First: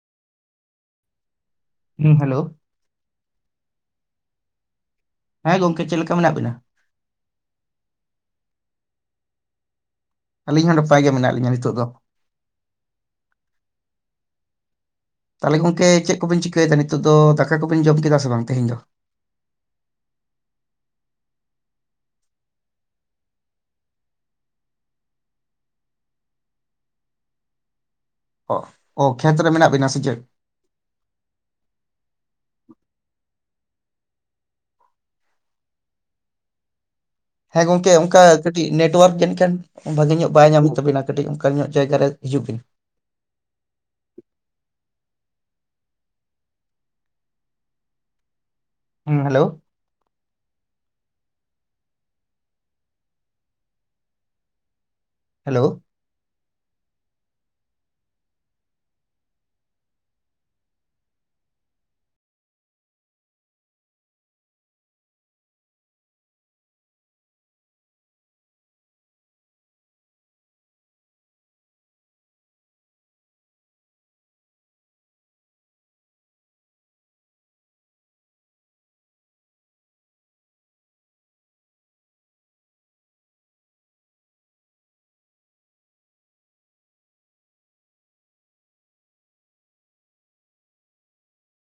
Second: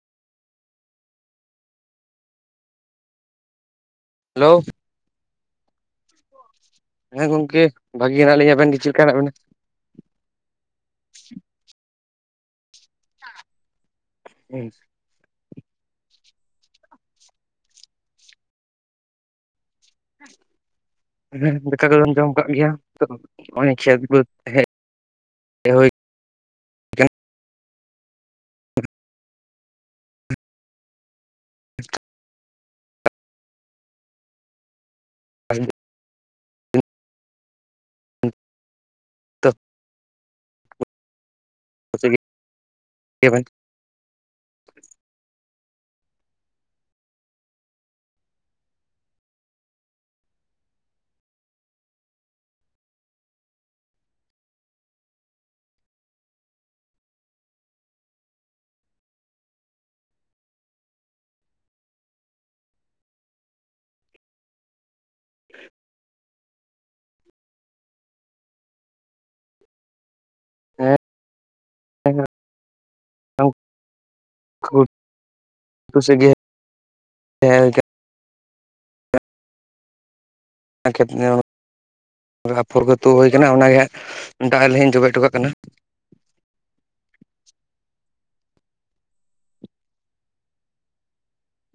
ᱦᱮᱸ hello. Hello. ᱦᱮᱸ ᱜᱚᱝᱠᱮ ᱪᱮᱫ ᱞᱮᱠᱟ ᱢᱮᱱᱟᱜ ᱵᱤᱱᱟ? ᱦᱮᱸ ᱜᱚᱝᱠᱮ ᱵᱷᱟᱜᱮ ᱜᱮ ᱦᱮᱱᱟᱜ ᱞᱤᱧᱟ᱾ ᱟᱵᱮᱱ ᱜᱮ ᱪᱮᱫ ᱞᱮᱠᱟ ᱦᱮᱱᱟᱜ ᱵᱮᱱᱟ? ᱟᱹᱞᱤᱧ ᱦᱚᱸ ᱱᱟᱯᱟᱭ ᱜᱮ ᱢᱮᱱᱟᱜ ᱞᱤᱧᱟᱹ ᱱᱤᱛᱚᱜ ᱫᱚ᱾ ᱦᱩᱸ ᱥᱮ᱾ ᱛᱟᱞᱦᱮ ᱜᱚᱝᱠᱮ ᱪᱮᱫ ᱠᱚᱵᱤᱱ ᱪᱤᱠᱟᱹᱭᱮᱫᱟ ᱱᱤᱛᱚᱜ ᱫᱚ, ᱫᱟᱠᱟ ᱠᱚᱵᱤᱱ ᱡᱚᱢ ᱠᱮᱫᱟ ᱥᱮ ᱵᱟᱝ ᱛᱮᱦᱤᱧ ᱫᱚ? ᱦᱮᱸ ᱫᱟᱠᱟ ᱫᱚᱵᱮᱱ ᱡᱚᱢ ᱠᱟᱜ ᱜᱮᱭᱟ ᱛᱚ ᱦᱚᱸᱜᱼᱚᱭ ᱠᱷᱮᱛ ᱵᱟᱹᱫᱽ ᱦᱮᱡ [inaudible] ᱦᱩᱭ ᱚ ᱚ ᱠᱷᱮᱛ ᱨᱮ ᱢᱮᱱᱟᱜ ᱵᱤᱱᱟ ᱥᱮ ᱪᱮᱫ? [inaudible] ᱦᱮᱸ ᱜᱚᱝᱠᱮ ᱚᱱᱠᱟ ᱠᱟᱹᱴᱤᱡ ᱱᱮᱴᱚᱣᱟᱨᱠ ᱡᱟᱱᱤᱡ ᱠᱷᱟᱱ ᱵᱷᱟᱜᱮ ᱧᱚᱜ ᱵᱟᱭ ᱧᱟᱢᱮᱫ ᱛᱟᱹᱵᱤᱱᱟ ᱠᱟᱹᱴᱤᱡ ᱚᱱᱠᱟᱱ ᱧᱚᱜ ᱡᱟᱭᱜᱟ ᱨᱮ ᱦᱤᱡᱩᱜ ᱵᱤᱱ᱾ ᱪᱮᱫ ᱵᱮᱱ ᱦᱩᱸ ᱦᱮᱞᱳ᱾ ᱦᱮᱞᱳ᱾ [inaudible] [inaudible] [inaudible] [inaudible] ᱟᱫᱚ ᱟᱯᱷᱚᱨ ᱜᱮᱛᱚ ᱦᱩᱭ ᱠᱟᱱᱟ ᱚᱱᱟᱜᱮ ᱫᱟᱜ ᱨᱮ ᱞᱤᱞ ᱡᱚᱵᱮ ᱦᱚᱴᱚ ᱠᱟᱜ ᱠᱟᱱᱟ᱾